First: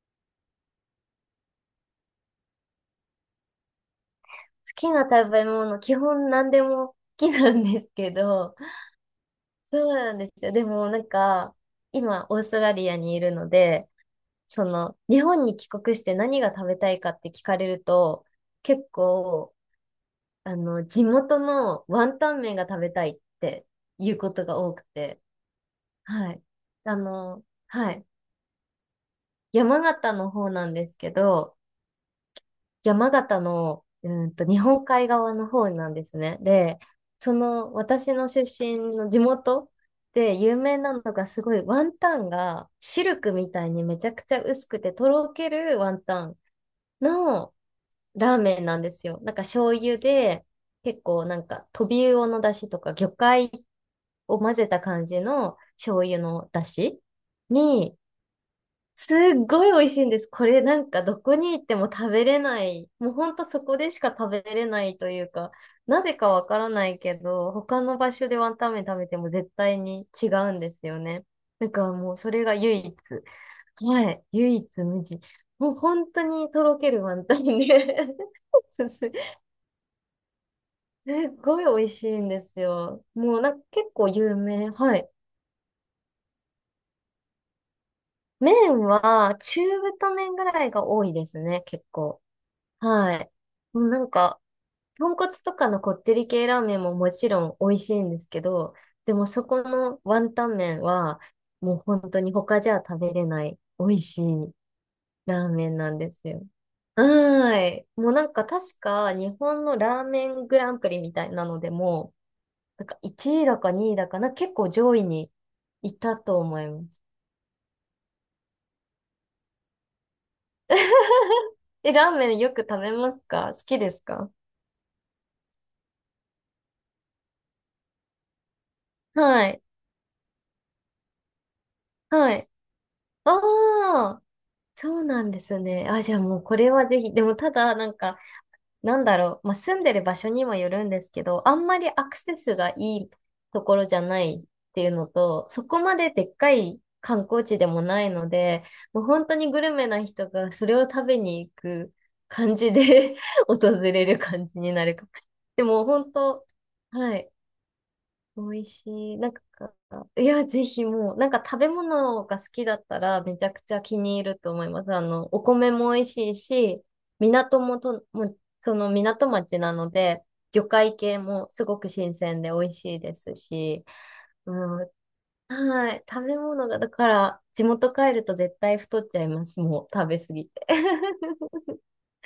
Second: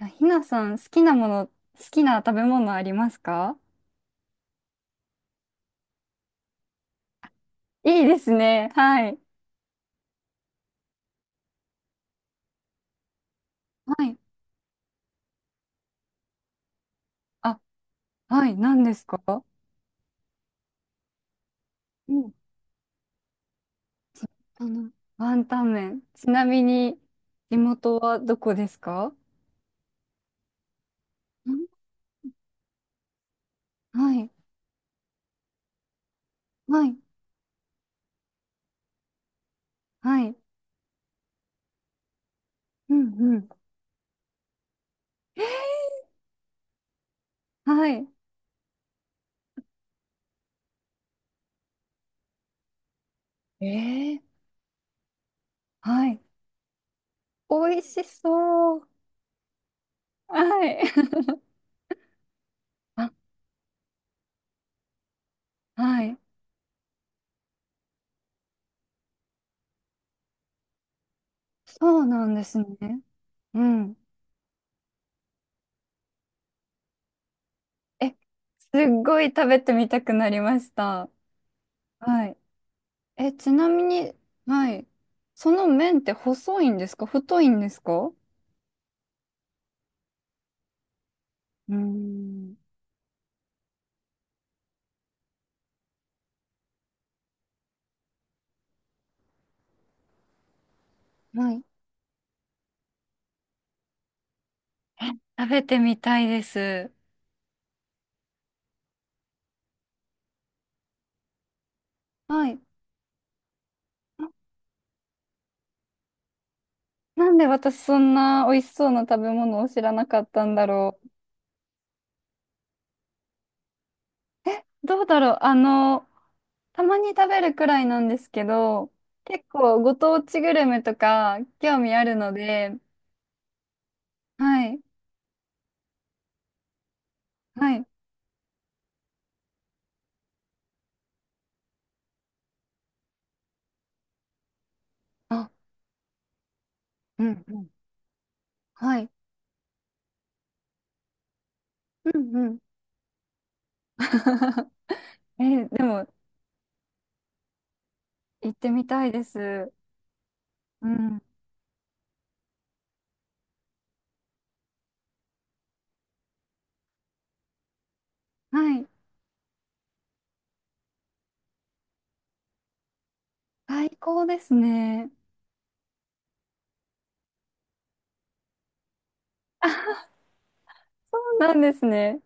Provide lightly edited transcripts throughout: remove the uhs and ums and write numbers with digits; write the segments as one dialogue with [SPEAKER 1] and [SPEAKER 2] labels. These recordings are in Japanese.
[SPEAKER 1] あひなさん、好きなもの、好きな食べ物ありますか？
[SPEAKER 2] きな食べ物、基本何でも好きなんです
[SPEAKER 1] いい
[SPEAKER 2] け
[SPEAKER 1] です
[SPEAKER 2] ど、
[SPEAKER 1] ね。はい。
[SPEAKER 2] そうなんですよ。でもなんか、今、オーストラリアにいるので、
[SPEAKER 1] はい。
[SPEAKER 2] 日本に帰国して何が食べたいかって聞か
[SPEAKER 1] あ、
[SPEAKER 2] れると、
[SPEAKER 1] はい、何
[SPEAKER 2] 結
[SPEAKER 1] ですか？
[SPEAKER 2] 構、地元のワ
[SPEAKER 1] う
[SPEAKER 2] ンタ
[SPEAKER 1] ん。
[SPEAKER 2] ン麺が食べたいっていうことが
[SPEAKER 1] あ
[SPEAKER 2] 多く
[SPEAKER 1] の、
[SPEAKER 2] て、
[SPEAKER 1] ワンタン麺。ち
[SPEAKER 2] はい。
[SPEAKER 1] なみに、地
[SPEAKER 2] は
[SPEAKER 1] 元
[SPEAKER 2] い。
[SPEAKER 1] はどこですか？
[SPEAKER 2] 山形の方なんですけ
[SPEAKER 1] ん
[SPEAKER 2] ど、山形の、
[SPEAKER 1] はい、
[SPEAKER 2] 日本海側の方なんですね。で、
[SPEAKER 1] はい、
[SPEAKER 2] 私の出身の地元
[SPEAKER 1] は
[SPEAKER 2] で
[SPEAKER 1] い。
[SPEAKER 2] 有名なのがすごいワンタンが
[SPEAKER 1] う
[SPEAKER 2] シ
[SPEAKER 1] ん、
[SPEAKER 2] ルク
[SPEAKER 1] うん。
[SPEAKER 2] みたいにめちゃくちゃ薄くてとろけるワンタンの
[SPEAKER 1] はい。
[SPEAKER 2] ラーメンなんですよ。なんか醤油で結構なんかトビウオの出汁とか魚介
[SPEAKER 1] えー、
[SPEAKER 2] を混ぜた感じの醤
[SPEAKER 1] は
[SPEAKER 2] 油
[SPEAKER 1] い。
[SPEAKER 2] の出汁
[SPEAKER 1] 美味
[SPEAKER 2] に
[SPEAKER 1] しそう。
[SPEAKER 2] すっごい美味しいんです。これ
[SPEAKER 1] は
[SPEAKER 2] な
[SPEAKER 1] い。
[SPEAKER 2] んかどこに行っても食べれない。
[SPEAKER 1] あ、
[SPEAKER 2] もうほんとそこでしか食べれないというか、な
[SPEAKER 1] は
[SPEAKER 2] ぜ
[SPEAKER 1] い。
[SPEAKER 2] かわからないけど、他の場所でワンタン麺食べても絶対に違うんですよね。だから
[SPEAKER 1] そう
[SPEAKER 2] もう
[SPEAKER 1] な
[SPEAKER 2] そ
[SPEAKER 1] んで
[SPEAKER 2] れが
[SPEAKER 1] す
[SPEAKER 2] 唯一。
[SPEAKER 1] ね。うん。
[SPEAKER 2] はい。唯一無二。もう本当にとろけるワンタンで
[SPEAKER 1] え、す っ
[SPEAKER 2] す
[SPEAKER 1] ごい食べてみたくなりました。
[SPEAKER 2] すごい美味しい
[SPEAKER 1] は
[SPEAKER 2] ん
[SPEAKER 1] い。
[SPEAKER 2] ですよ。
[SPEAKER 1] え、
[SPEAKER 2] もうな
[SPEAKER 1] ち
[SPEAKER 2] んか
[SPEAKER 1] なみ
[SPEAKER 2] 結構
[SPEAKER 1] に、
[SPEAKER 2] 有名。
[SPEAKER 1] はい。
[SPEAKER 2] はい。
[SPEAKER 1] その麺って細いんですか？太いんですか？う
[SPEAKER 2] 麺は中太麺ぐらいが多いですね、
[SPEAKER 1] ー
[SPEAKER 2] 結構。
[SPEAKER 1] ん。
[SPEAKER 2] はい。もうなんか、豚骨とかのこってり系ラーメンももちろん美味しいんですけど、でもそこのワンタン麺は、
[SPEAKER 1] はい。
[SPEAKER 2] もう本当に他じゃ食べれない美味しいラー
[SPEAKER 1] 食べ
[SPEAKER 2] メン
[SPEAKER 1] て
[SPEAKER 2] な
[SPEAKER 1] み
[SPEAKER 2] んで
[SPEAKER 1] た
[SPEAKER 2] す
[SPEAKER 1] いで
[SPEAKER 2] よ。
[SPEAKER 1] す。
[SPEAKER 2] はーい。もうなんか確か日本のラーメングランプリみたいなのでも、
[SPEAKER 1] はい。
[SPEAKER 2] なんか1位だか2位だか
[SPEAKER 1] あ、
[SPEAKER 2] な、結構上位にいたと思います。
[SPEAKER 1] なんで私そんな美味しそうな食べ物を知らなかったんだろう。
[SPEAKER 2] え、ラーメンよく食べますか？好きですか？
[SPEAKER 1] どうだろう。たまに食べるくらいなんですけど、結
[SPEAKER 2] はい。
[SPEAKER 1] 構ご当地グルメとか興味あるの
[SPEAKER 2] はい。
[SPEAKER 1] で、
[SPEAKER 2] ああ。
[SPEAKER 1] はい。
[SPEAKER 2] そうなんですね。あ、じゃあもうこれはぜひ、でもただ、
[SPEAKER 1] はい。
[SPEAKER 2] なんか、なんだろう、まあ、住んでる場所にもよるんですけど、あんまりアクセスがいいところじゃないっていうのと、
[SPEAKER 1] あ、
[SPEAKER 2] そこまででっかい観
[SPEAKER 1] う
[SPEAKER 2] 光
[SPEAKER 1] ん
[SPEAKER 2] 地
[SPEAKER 1] う
[SPEAKER 2] で
[SPEAKER 1] ん。
[SPEAKER 2] もないので、
[SPEAKER 1] は
[SPEAKER 2] もう
[SPEAKER 1] い。
[SPEAKER 2] 本当にグルメな人がそれを食べに行く
[SPEAKER 1] うんう
[SPEAKER 2] 感
[SPEAKER 1] ん。
[SPEAKER 2] じで 訪れる感じ になるかも。で
[SPEAKER 1] え、で
[SPEAKER 2] も
[SPEAKER 1] も、
[SPEAKER 2] 本当、はい。美
[SPEAKER 1] 行っ
[SPEAKER 2] 味
[SPEAKER 1] てみたい
[SPEAKER 2] しい。
[SPEAKER 1] で
[SPEAKER 2] なんか、
[SPEAKER 1] す。
[SPEAKER 2] いや、ぜひ
[SPEAKER 1] う
[SPEAKER 2] もう、
[SPEAKER 1] ん。
[SPEAKER 2] なんか食べ物が好きだったらめちゃくちゃ気に入ると思います。お米も美味しいし、港もと、もう、そ
[SPEAKER 1] はい。
[SPEAKER 2] の港町なので、魚介系もすごく新鮮で美味しいですし、
[SPEAKER 1] 最高で
[SPEAKER 2] う
[SPEAKER 1] す
[SPEAKER 2] ん、
[SPEAKER 1] ね。
[SPEAKER 2] はい、食べ物が、だから、地元帰ると絶対太っちゃいます。もう、食べ過ぎて。
[SPEAKER 1] そうなん ですね。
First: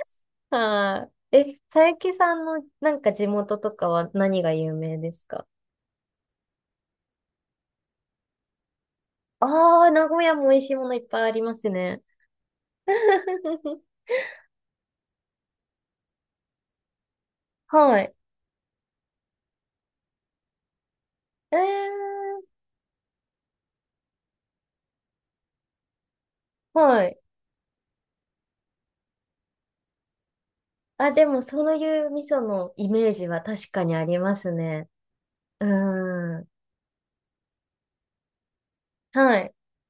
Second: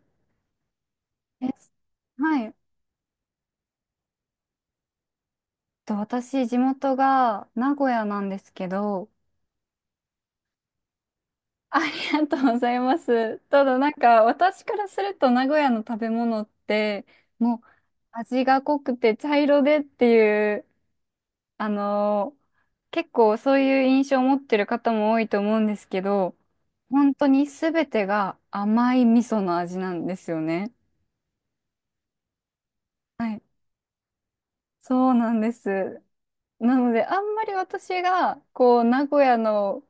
[SPEAKER 2] はい。え、
[SPEAKER 1] え、
[SPEAKER 2] 佐伯さ
[SPEAKER 1] はい。
[SPEAKER 2] んのなんか地元とかは何が有名ですか？
[SPEAKER 1] 私、地元が名古屋なんですけど、
[SPEAKER 2] ああ、名古屋も美味しいものいっぱいあります
[SPEAKER 1] あ
[SPEAKER 2] ね。
[SPEAKER 1] りがとうございます。ただ なんか私からすると名古屋の食べ物ってもう
[SPEAKER 2] はい。
[SPEAKER 1] 味が濃くて茶色でっていう
[SPEAKER 2] え
[SPEAKER 1] あのー
[SPEAKER 2] ー、
[SPEAKER 1] 結構そういう印象を持ってる方も多いと思うんですけど、
[SPEAKER 2] は
[SPEAKER 1] 本
[SPEAKER 2] い。
[SPEAKER 1] 当に全てが甘い味噌の味なんですよね。
[SPEAKER 2] あ、でも、そういう味噌のイメー
[SPEAKER 1] は
[SPEAKER 2] ジは
[SPEAKER 1] い。
[SPEAKER 2] 確かにありますね。
[SPEAKER 1] そうなんで
[SPEAKER 2] う
[SPEAKER 1] す。
[SPEAKER 2] ーん。
[SPEAKER 1] なので、あんまり私が、こう、名古屋
[SPEAKER 2] はい。
[SPEAKER 1] の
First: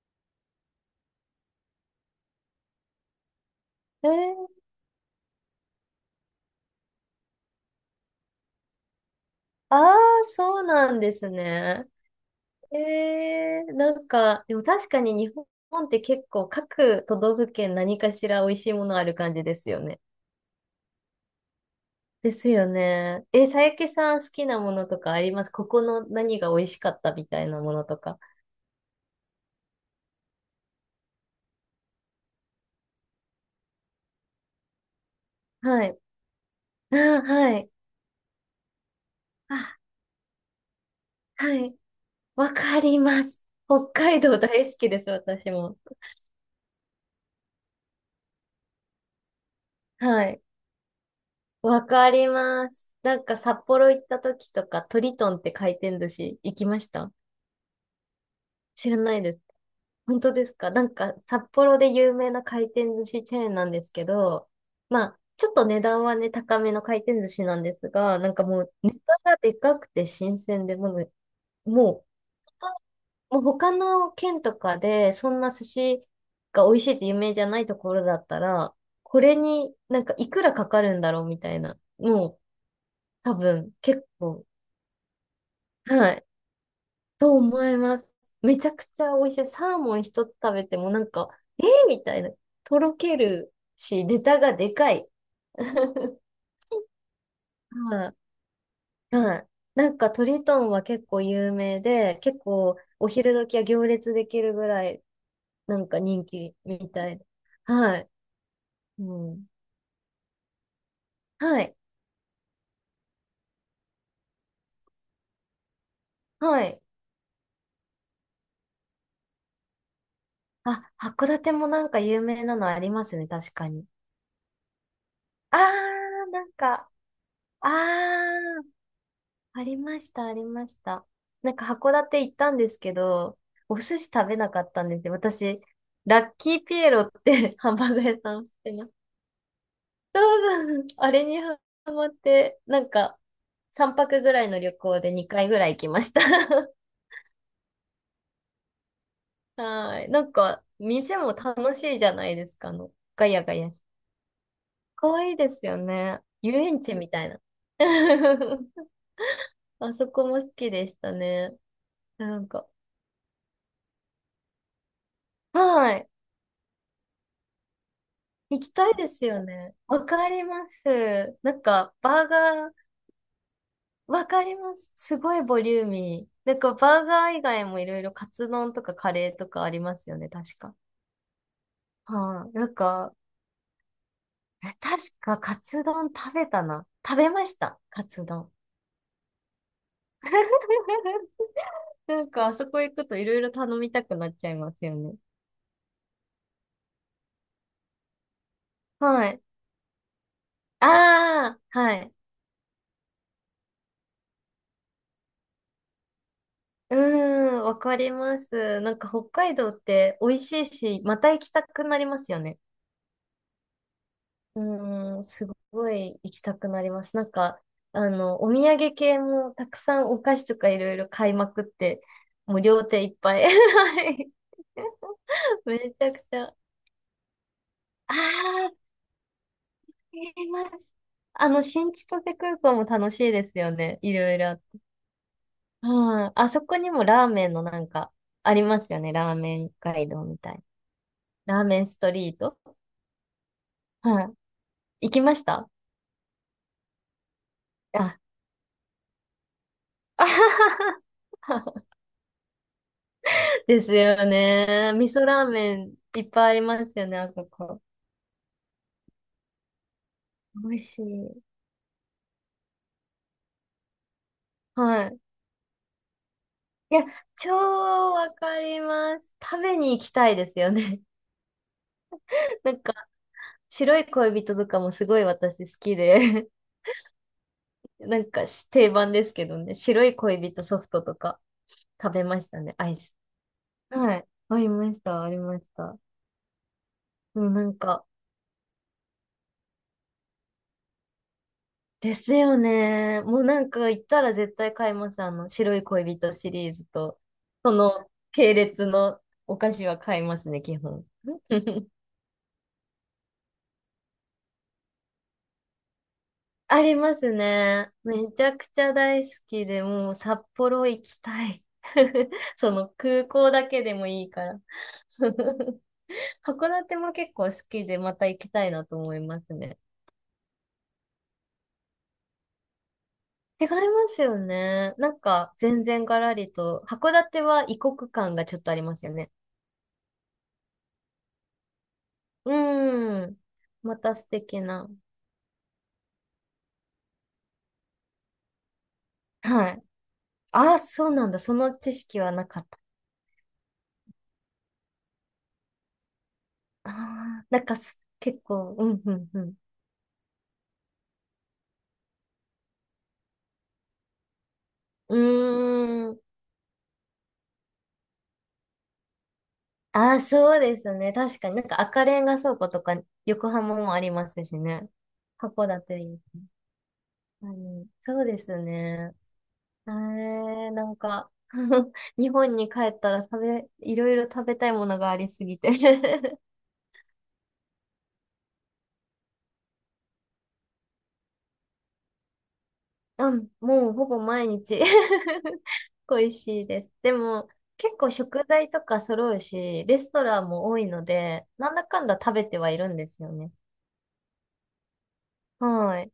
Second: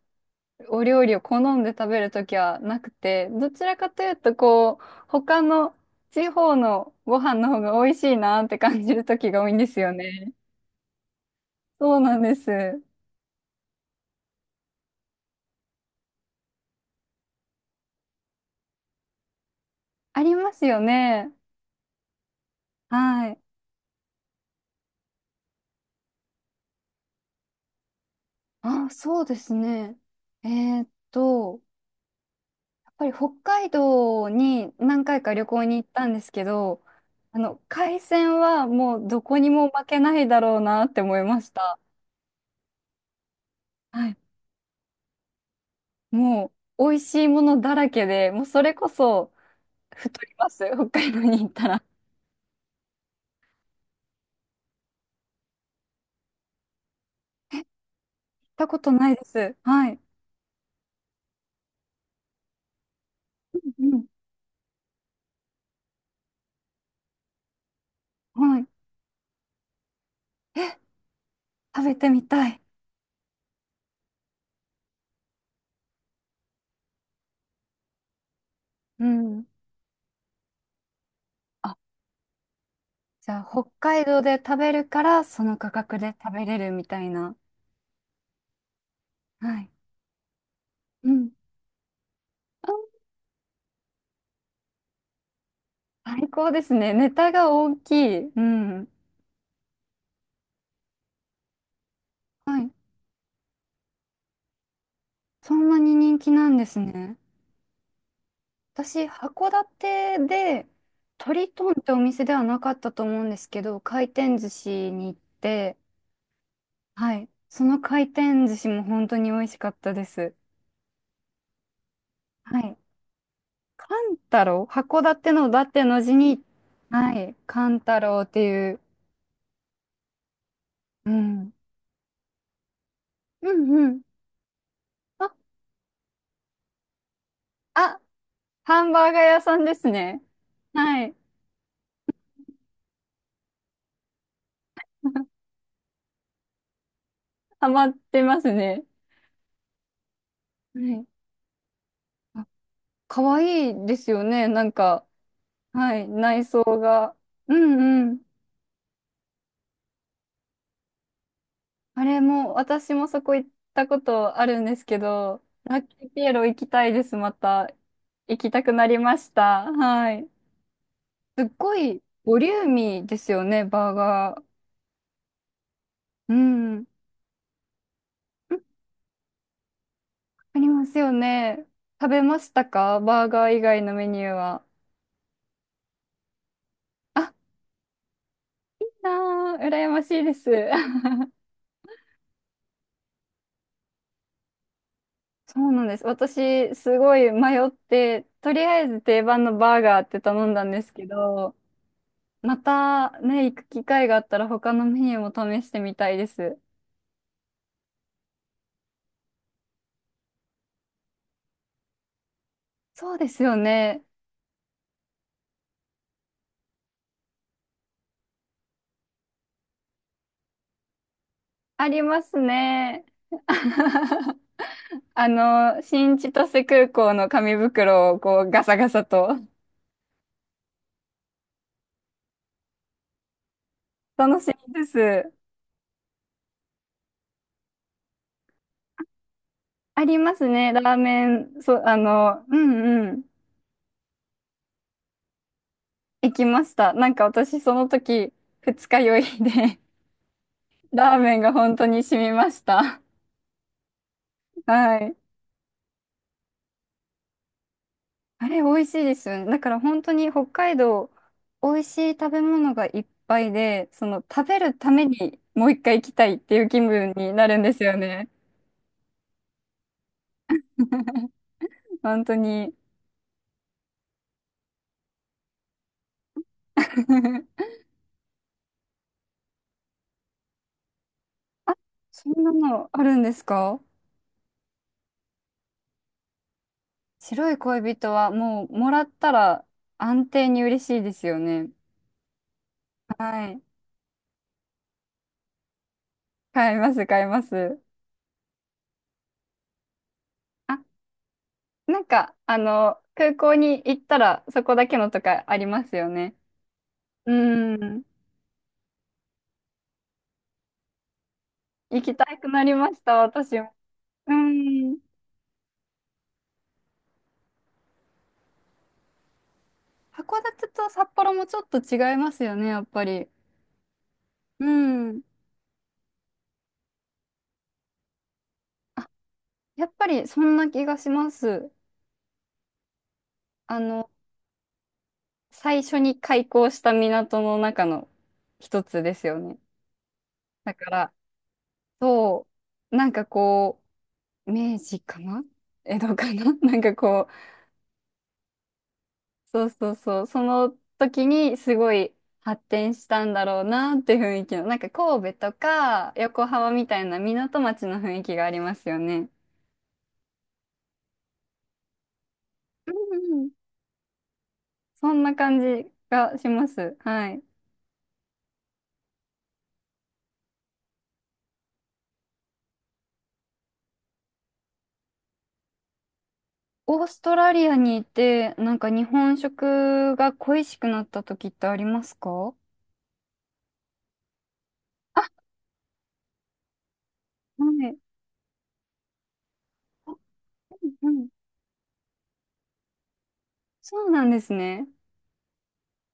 [SPEAKER 1] お料理を好んで食べるときはなくて、どちらかと
[SPEAKER 2] え
[SPEAKER 1] いうと、
[SPEAKER 2] ー、
[SPEAKER 1] こう、他の地方のご飯の方が美味しいなって感じるときが多いんで
[SPEAKER 2] あ
[SPEAKER 1] すよ
[SPEAKER 2] あ、
[SPEAKER 1] ね。
[SPEAKER 2] そうなんですね。
[SPEAKER 1] そうなんです。
[SPEAKER 2] なんか、でも確かに日本って結構各都道府県何かしら美味しいものある感じですよね。
[SPEAKER 1] ありますよね。
[SPEAKER 2] ですよね。
[SPEAKER 1] はい。
[SPEAKER 2] え、佐伯さん好きなものとかありますここの何が美味しかったみたいなものとか。
[SPEAKER 1] あ、そうですね。えーっと、やっぱり北海道に何回か旅行に
[SPEAKER 2] は
[SPEAKER 1] 行っ
[SPEAKER 2] い。
[SPEAKER 1] たんですけど、
[SPEAKER 2] あ、
[SPEAKER 1] あ
[SPEAKER 2] は
[SPEAKER 1] の、
[SPEAKER 2] い。
[SPEAKER 1] 海鮮はもうどこにも
[SPEAKER 2] あ、
[SPEAKER 1] 負けないだろうなって思いまし
[SPEAKER 2] はい。
[SPEAKER 1] た。
[SPEAKER 2] わかります。北
[SPEAKER 1] はい、
[SPEAKER 2] 海道大好きです、私も。
[SPEAKER 1] もう美味しいものだらけで、もうそれこそ太
[SPEAKER 2] は
[SPEAKER 1] り
[SPEAKER 2] い。
[SPEAKER 1] ます。北海道に行ったら。行
[SPEAKER 2] わ
[SPEAKER 1] っ
[SPEAKER 2] かります。なんか札幌行った時とか、トリトンって回転寿司行きました？
[SPEAKER 1] たこ
[SPEAKER 2] 知
[SPEAKER 1] と
[SPEAKER 2] ら
[SPEAKER 1] ない
[SPEAKER 2] ない
[SPEAKER 1] で
[SPEAKER 2] です。
[SPEAKER 1] す。はい。
[SPEAKER 2] 本当ですか？なんか札幌で有名な回転寿司チェーンなん
[SPEAKER 1] う
[SPEAKER 2] ですけ
[SPEAKER 1] ん。
[SPEAKER 2] ど、まあ、ちょっと値段はね、高めの回転寿司なんですが、なんかも
[SPEAKER 1] はい。
[SPEAKER 2] うネタがでかくて新
[SPEAKER 1] え、
[SPEAKER 2] 鮮で、
[SPEAKER 1] 食
[SPEAKER 2] も
[SPEAKER 1] べ
[SPEAKER 2] う
[SPEAKER 1] てみたい。
[SPEAKER 2] もう他の県とかで、そんな寿司が美味しいって有名じゃないところだったら、
[SPEAKER 1] う
[SPEAKER 2] これ
[SPEAKER 1] ん。
[SPEAKER 2] になんかいくらかかるんだろうみたい
[SPEAKER 1] あ、
[SPEAKER 2] な。もう
[SPEAKER 1] じ
[SPEAKER 2] 多
[SPEAKER 1] ゃあ北
[SPEAKER 2] 分
[SPEAKER 1] 海
[SPEAKER 2] 結
[SPEAKER 1] 道で
[SPEAKER 2] 構、
[SPEAKER 1] 食べるからその価格
[SPEAKER 2] は
[SPEAKER 1] で
[SPEAKER 2] い、
[SPEAKER 1] 食べれるみたい
[SPEAKER 2] と
[SPEAKER 1] な。
[SPEAKER 2] 思います。めちゃくちゃ美味しい。
[SPEAKER 1] はい。
[SPEAKER 2] サーモン一つ食べてもな
[SPEAKER 1] う
[SPEAKER 2] んか、
[SPEAKER 1] ん。
[SPEAKER 2] えー、みたいな。とろ
[SPEAKER 1] あ、
[SPEAKER 2] けるし、ネタがでかい。は
[SPEAKER 1] 最高ですね。ネタが大きい。うん。
[SPEAKER 2] い。はい。なんかトリトンは結構有名で、結
[SPEAKER 1] はい。
[SPEAKER 2] 構お昼時は行列できるぐらい
[SPEAKER 1] そん
[SPEAKER 2] な
[SPEAKER 1] な
[SPEAKER 2] ん
[SPEAKER 1] に
[SPEAKER 2] か
[SPEAKER 1] 人
[SPEAKER 2] 人
[SPEAKER 1] 気な
[SPEAKER 2] 気
[SPEAKER 1] んです
[SPEAKER 2] みた
[SPEAKER 1] ね。
[SPEAKER 2] い。はい。う
[SPEAKER 1] 私、
[SPEAKER 2] ん。
[SPEAKER 1] 函館で、トリ
[SPEAKER 2] は
[SPEAKER 1] トンっ
[SPEAKER 2] い。
[SPEAKER 1] てお店ではなかったと思うんですけど、回転寿司に行って、
[SPEAKER 2] はい。
[SPEAKER 1] はい。その回転寿司も本当に美味しかったです。
[SPEAKER 2] あ、函館もなんか有名な
[SPEAKER 1] は
[SPEAKER 2] の
[SPEAKER 1] い。
[SPEAKER 2] ありますね、確かに。
[SPEAKER 1] カンタロウ函館の
[SPEAKER 2] あ
[SPEAKER 1] だっての字
[SPEAKER 2] ー、
[SPEAKER 1] に、
[SPEAKER 2] なんか、
[SPEAKER 1] はい。カ
[SPEAKER 2] あー、
[SPEAKER 1] ンタロウっていう、
[SPEAKER 2] ありました、ありました。
[SPEAKER 1] うん。
[SPEAKER 2] なんか函館行ったんですけど、
[SPEAKER 1] うん
[SPEAKER 2] お
[SPEAKER 1] う
[SPEAKER 2] 寿
[SPEAKER 1] ん。
[SPEAKER 2] 司食べなかったんですよ。
[SPEAKER 1] あ、
[SPEAKER 2] 私、ラッキーピエロって ハンバー
[SPEAKER 1] あ、
[SPEAKER 2] ガー屋さんをして
[SPEAKER 1] ハ
[SPEAKER 2] ま
[SPEAKER 1] ン
[SPEAKER 2] す。
[SPEAKER 1] バーガー屋さんです
[SPEAKER 2] そ
[SPEAKER 1] ね。
[SPEAKER 2] うそう、
[SPEAKER 1] は
[SPEAKER 2] あ
[SPEAKER 1] い。
[SPEAKER 2] れにハマって、なんか、3泊ぐらいの旅行で2 回ぐらい行きました。
[SPEAKER 1] ハマってますね。
[SPEAKER 2] はい。なんか、
[SPEAKER 1] はい。
[SPEAKER 2] 店も楽しいじゃない
[SPEAKER 1] あ、
[SPEAKER 2] ですか、ガ
[SPEAKER 1] 可
[SPEAKER 2] ヤガ
[SPEAKER 1] 愛
[SPEAKER 2] ヤ
[SPEAKER 1] いいですよね。なんか、
[SPEAKER 2] かわいいですよ
[SPEAKER 1] はい。
[SPEAKER 2] ね。
[SPEAKER 1] 内
[SPEAKER 2] 遊
[SPEAKER 1] 装
[SPEAKER 2] 園地み
[SPEAKER 1] が。
[SPEAKER 2] たいな。
[SPEAKER 1] うんうん。
[SPEAKER 2] あそこも好きでしたね。
[SPEAKER 1] あれ
[SPEAKER 2] なん
[SPEAKER 1] も、
[SPEAKER 2] か、
[SPEAKER 1] 私もそこ行ったことあるんですけど、ラッ
[SPEAKER 2] は
[SPEAKER 1] キ
[SPEAKER 2] い。
[SPEAKER 1] ーピエロ行きたいです、また。行き
[SPEAKER 2] 行
[SPEAKER 1] た
[SPEAKER 2] き
[SPEAKER 1] くな
[SPEAKER 2] たい
[SPEAKER 1] り
[SPEAKER 2] で
[SPEAKER 1] ま
[SPEAKER 2] す
[SPEAKER 1] し
[SPEAKER 2] よ
[SPEAKER 1] た。
[SPEAKER 2] ね。わ
[SPEAKER 1] はい。
[SPEAKER 2] かります。
[SPEAKER 1] すっ
[SPEAKER 2] なん
[SPEAKER 1] ご
[SPEAKER 2] か、
[SPEAKER 1] い
[SPEAKER 2] バーガ
[SPEAKER 1] ボリューミ
[SPEAKER 2] ー、
[SPEAKER 1] ーですよね、バー
[SPEAKER 2] わ
[SPEAKER 1] ガ
[SPEAKER 2] かり
[SPEAKER 1] ー。
[SPEAKER 2] ます。すごいボリューミ
[SPEAKER 1] う
[SPEAKER 2] ー。なん
[SPEAKER 1] ん。
[SPEAKER 2] か、
[SPEAKER 1] うん、
[SPEAKER 2] バーガー以外もいろいろカツ丼とかカレーとかありますよね、確
[SPEAKER 1] あり
[SPEAKER 2] か。
[SPEAKER 1] ますよね。食べま
[SPEAKER 2] は
[SPEAKER 1] し
[SPEAKER 2] い。
[SPEAKER 1] た
[SPEAKER 2] なん
[SPEAKER 1] か？
[SPEAKER 2] か、
[SPEAKER 1] バーガー以外のメニューは。
[SPEAKER 2] 確かカツ丼食べたな。食べ
[SPEAKER 1] あ、
[SPEAKER 2] ました、カツ丼。
[SPEAKER 1] いいなー、羨ましいです。
[SPEAKER 2] なんか、あそこ行くといろいろ頼みたくなっちゃいますよね。
[SPEAKER 1] そうなんです。私、すごい迷って、とりあえず定
[SPEAKER 2] はい。
[SPEAKER 1] 番のバーガーって頼んだんで
[SPEAKER 2] あ
[SPEAKER 1] すけど、
[SPEAKER 2] あ、はい。
[SPEAKER 1] またね、行く機会があったら他のメニューも試してみたいです。
[SPEAKER 2] うーん、わかります。なんか北海道って美味しいし、また行きたくなりますよね。
[SPEAKER 1] そうですよね。
[SPEAKER 2] うーん、すごい行きたくなります。なんか、お土産系もたくさんお菓子とかいろいろ買いまくっ
[SPEAKER 1] あり
[SPEAKER 2] て、
[SPEAKER 1] ます
[SPEAKER 2] もう両手
[SPEAKER 1] ね。
[SPEAKER 2] いっぱい。はい。
[SPEAKER 1] あ
[SPEAKER 2] め
[SPEAKER 1] の、
[SPEAKER 2] ちゃ
[SPEAKER 1] 新
[SPEAKER 2] く
[SPEAKER 1] 千
[SPEAKER 2] ちゃ。あ
[SPEAKER 1] 歳空港の紙袋
[SPEAKER 2] あ、
[SPEAKER 1] をこうガ
[SPEAKER 2] あ
[SPEAKER 1] サガサと
[SPEAKER 2] ります。新千歳空港も楽しいですよね。いろ
[SPEAKER 1] 楽
[SPEAKER 2] い
[SPEAKER 1] し
[SPEAKER 2] ろあっ
[SPEAKER 1] みです。
[SPEAKER 2] ああ、あそこにもラーメンのなんか、ありますよね。ラーメン
[SPEAKER 1] あ
[SPEAKER 2] 街
[SPEAKER 1] り
[SPEAKER 2] 道
[SPEAKER 1] ま
[SPEAKER 2] み
[SPEAKER 1] す
[SPEAKER 2] たい
[SPEAKER 1] ね、ラーメ
[SPEAKER 2] な。
[SPEAKER 1] ン、
[SPEAKER 2] ラー
[SPEAKER 1] そ
[SPEAKER 2] メ
[SPEAKER 1] う、
[SPEAKER 2] ン
[SPEAKER 1] あ
[SPEAKER 2] ストリー
[SPEAKER 1] の、う
[SPEAKER 2] ト
[SPEAKER 1] んうん、
[SPEAKER 2] はい 行きました？
[SPEAKER 1] 行きました。なんか私その
[SPEAKER 2] あ、
[SPEAKER 1] 時、二日酔いで
[SPEAKER 2] あ は
[SPEAKER 1] ラーメンが
[SPEAKER 2] は
[SPEAKER 1] 本
[SPEAKER 2] は
[SPEAKER 1] 当に染みました。
[SPEAKER 2] ですよね。
[SPEAKER 1] は
[SPEAKER 2] 味
[SPEAKER 1] い。
[SPEAKER 2] 噌ラーメンいっぱいありますよね、あそこ。
[SPEAKER 1] あれ、美味しいですよね。だから本当に北海
[SPEAKER 2] 美味し
[SPEAKER 1] 道、
[SPEAKER 2] い。
[SPEAKER 1] 美味しい食べ物がいっぱいで、その食べるため
[SPEAKER 2] はい。
[SPEAKER 1] にもう一回行きたいっていう気
[SPEAKER 2] いや、
[SPEAKER 1] 分にな
[SPEAKER 2] 超
[SPEAKER 1] るんですよね。
[SPEAKER 2] わかります。食べに行きたいですよね。
[SPEAKER 1] 本当
[SPEAKER 2] な
[SPEAKER 1] に。
[SPEAKER 2] んか、白い恋人とかもすごい私好きで、なんかし定番ですけどね、白い恋人ソフトとか
[SPEAKER 1] あ、
[SPEAKER 2] 食べ
[SPEAKER 1] そ
[SPEAKER 2] ま
[SPEAKER 1] ん
[SPEAKER 2] し
[SPEAKER 1] な
[SPEAKER 2] たね、
[SPEAKER 1] の
[SPEAKER 2] アイ
[SPEAKER 1] ある
[SPEAKER 2] ス。
[SPEAKER 1] んですか？
[SPEAKER 2] はい。ありました、ありました。も
[SPEAKER 1] 白
[SPEAKER 2] う
[SPEAKER 1] い
[SPEAKER 2] なん
[SPEAKER 1] 恋
[SPEAKER 2] か、
[SPEAKER 1] 人はもうもらったら安定に嬉しいですよね。
[SPEAKER 2] ですよね。もう
[SPEAKER 1] はい。
[SPEAKER 2] なんか行ったら絶対買います。あの、白い恋人シリ
[SPEAKER 1] 買
[SPEAKER 2] ー
[SPEAKER 1] い
[SPEAKER 2] ズ
[SPEAKER 1] ます、
[SPEAKER 2] と、
[SPEAKER 1] 買いま
[SPEAKER 2] そ
[SPEAKER 1] す。
[SPEAKER 2] の系列のお菓子は買いますね、基
[SPEAKER 1] あ、
[SPEAKER 2] 本。
[SPEAKER 1] なんか、あの、空港に行ったらそこだけのとかありますよね。
[SPEAKER 2] あります
[SPEAKER 1] う
[SPEAKER 2] ね。
[SPEAKER 1] ん。
[SPEAKER 2] めちゃくちゃ大好きで、もう札幌行きたい。
[SPEAKER 1] 行きた くな
[SPEAKER 2] そ
[SPEAKER 1] りま
[SPEAKER 2] の
[SPEAKER 1] した、
[SPEAKER 2] 空港
[SPEAKER 1] 私
[SPEAKER 2] だ
[SPEAKER 1] も。
[SPEAKER 2] けでもいい
[SPEAKER 1] う
[SPEAKER 2] から。
[SPEAKER 1] ん。
[SPEAKER 2] 函館も結構好きで、また行きたいなと思いますね。
[SPEAKER 1] 函館と札幌もちょっと違いますよね、やっぱり。
[SPEAKER 2] 違いますよ
[SPEAKER 1] う
[SPEAKER 2] ね。なん
[SPEAKER 1] ん。
[SPEAKER 2] か、全然ガラリと、函館は異国感がちょっとあります
[SPEAKER 1] あ、
[SPEAKER 2] よね。
[SPEAKER 1] やっぱりそんな気がします。
[SPEAKER 2] うーん。
[SPEAKER 1] あ
[SPEAKER 2] ま
[SPEAKER 1] の、
[SPEAKER 2] た素敵な。
[SPEAKER 1] 最初に開港した港の中の一つですよね。
[SPEAKER 2] はい。あ
[SPEAKER 1] だ
[SPEAKER 2] あ、
[SPEAKER 1] か
[SPEAKER 2] そ
[SPEAKER 1] ら、
[SPEAKER 2] うなんだ。その知識はな
[SPEAKER 1] そ
[SPEAKER 2] かった。
[SPEAKER 1] う、なんかこう、明治かな、江戸かな、 なん
[SPEAKER 2] あ
[SPEAKER 1] かこう、
[SPEAKER 2] あ、なんか結構、うん、うん、うん。
[SPEAKER 1] そうそうそう、その時にすごい発展したんだろうなって雰囲気の、なんか神戸
[SPEAKER 2] う
[SPEAKER 1] と
[SPEAKER 2] ー
[SPEAKER 1] か
[SPEAKER 2] ん。
[SPEAKER 1] 横浜みたいな港町の雰囲気がありますよね。
[SPEAKER 2] ああ、そうですね。確かになんか赤レンガ倉庫と
[SPEAKER 1] う
[SPEAKER 2] か、
[SPEAKER 1] んうん、
[SPEAKER 2] 横浜もありますしね。
[SPEAKER 1] そんな感
[SPEAKER 2] 函
[SPEAKER 1] じ
[SPEAKER 2] 館に。
[SPEAKER 1] がします。はい。
[SPEAKER 2] うん、そうですね。なんか、日本に帰ったらいろいろ食べたいものがありすぎて
[SPEAKER 1] オーストラリアにいて、なんか日本食が恋しくなった時ってありますか？は
[SPEAKER 2] うん、もうほぼ毎日 恋しいです。でも、
[SPEAKER 1] い。う
[SPEAKER 2] 結
[SPEAKER 1] ん
[SPEAKER 2] 構食材とか揃うし、レストランも多いの
[SPEAKER 1] うん。
[SPEAKER 2] で、なんだかんだ食べてはいるんですよね。
[SPEAKER 1] そうなんですね。
[SPEAKER 2] はい。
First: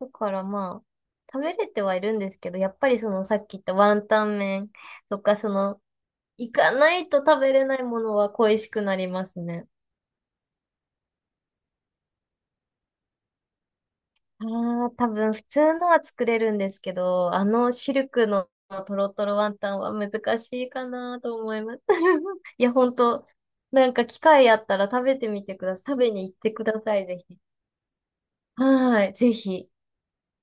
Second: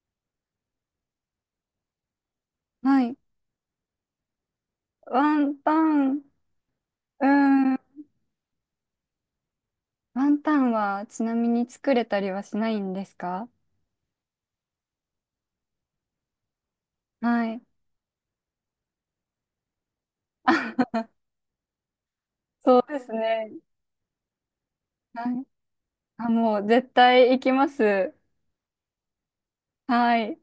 [SPEAKER 2] だからまあ、食べれてはいるんですけど、やっぱり
[SPEAKER 1] は
[SPEAKER 2] そ
[SPEAKER 1] い。
[SPEAKER 2] のさっき言ったワンタン麺とか、
[SPEAKER 1] ワンタン、う
[SPEAKER 2] 行かないと
[SPEAKER 1] ー
[SPEAKER 2] 食べれな
[SPEAKER 1] ん。
[SPEAKER 2] いものは恋しくなりますね。
[SPEAKER 1] ワンタンはちなみに作れたりはしないんですか？
[SPEAKER 2] ああ、多分普通のは作れるんですけど、
[SPEAKER 1] は
[SPEAKER 2] あ
[SPEAKER 1] い。
[SPEAKER 2] のシルクのトロトロワンタンは難しいか なと思います。いや、
[SPEAKER 1] そう
[SPEAKER 2] 本
[SPEAKER 1] です
[SPEAKER 2] 当
[SPEAKER 1] ね。
[SPEAKER 2] なんか機会あったら食べ
[SPEAKER 1] は
[SPEAKER 2] てみ
[SPEAKER 1] い。
[SPEAKER 2] てください。食べに
[SPEAKER 1] あ、
[SPEAKER 2] 行って
[SPEAKER 1] も
[SPEAKER 2] く
[SPEAKER 1] う
[SPEAKER 2] だ
[SPEAKER 1] 絶
[SPEAKER 2] さい、ぜ
[SPEAKER 1] 対
[SPEAKER 2] ひ。
[SPEAKER 1] 行きます。
[SPEAKER 2] はーい、ぜひ。
[SPEAKER 1] はい。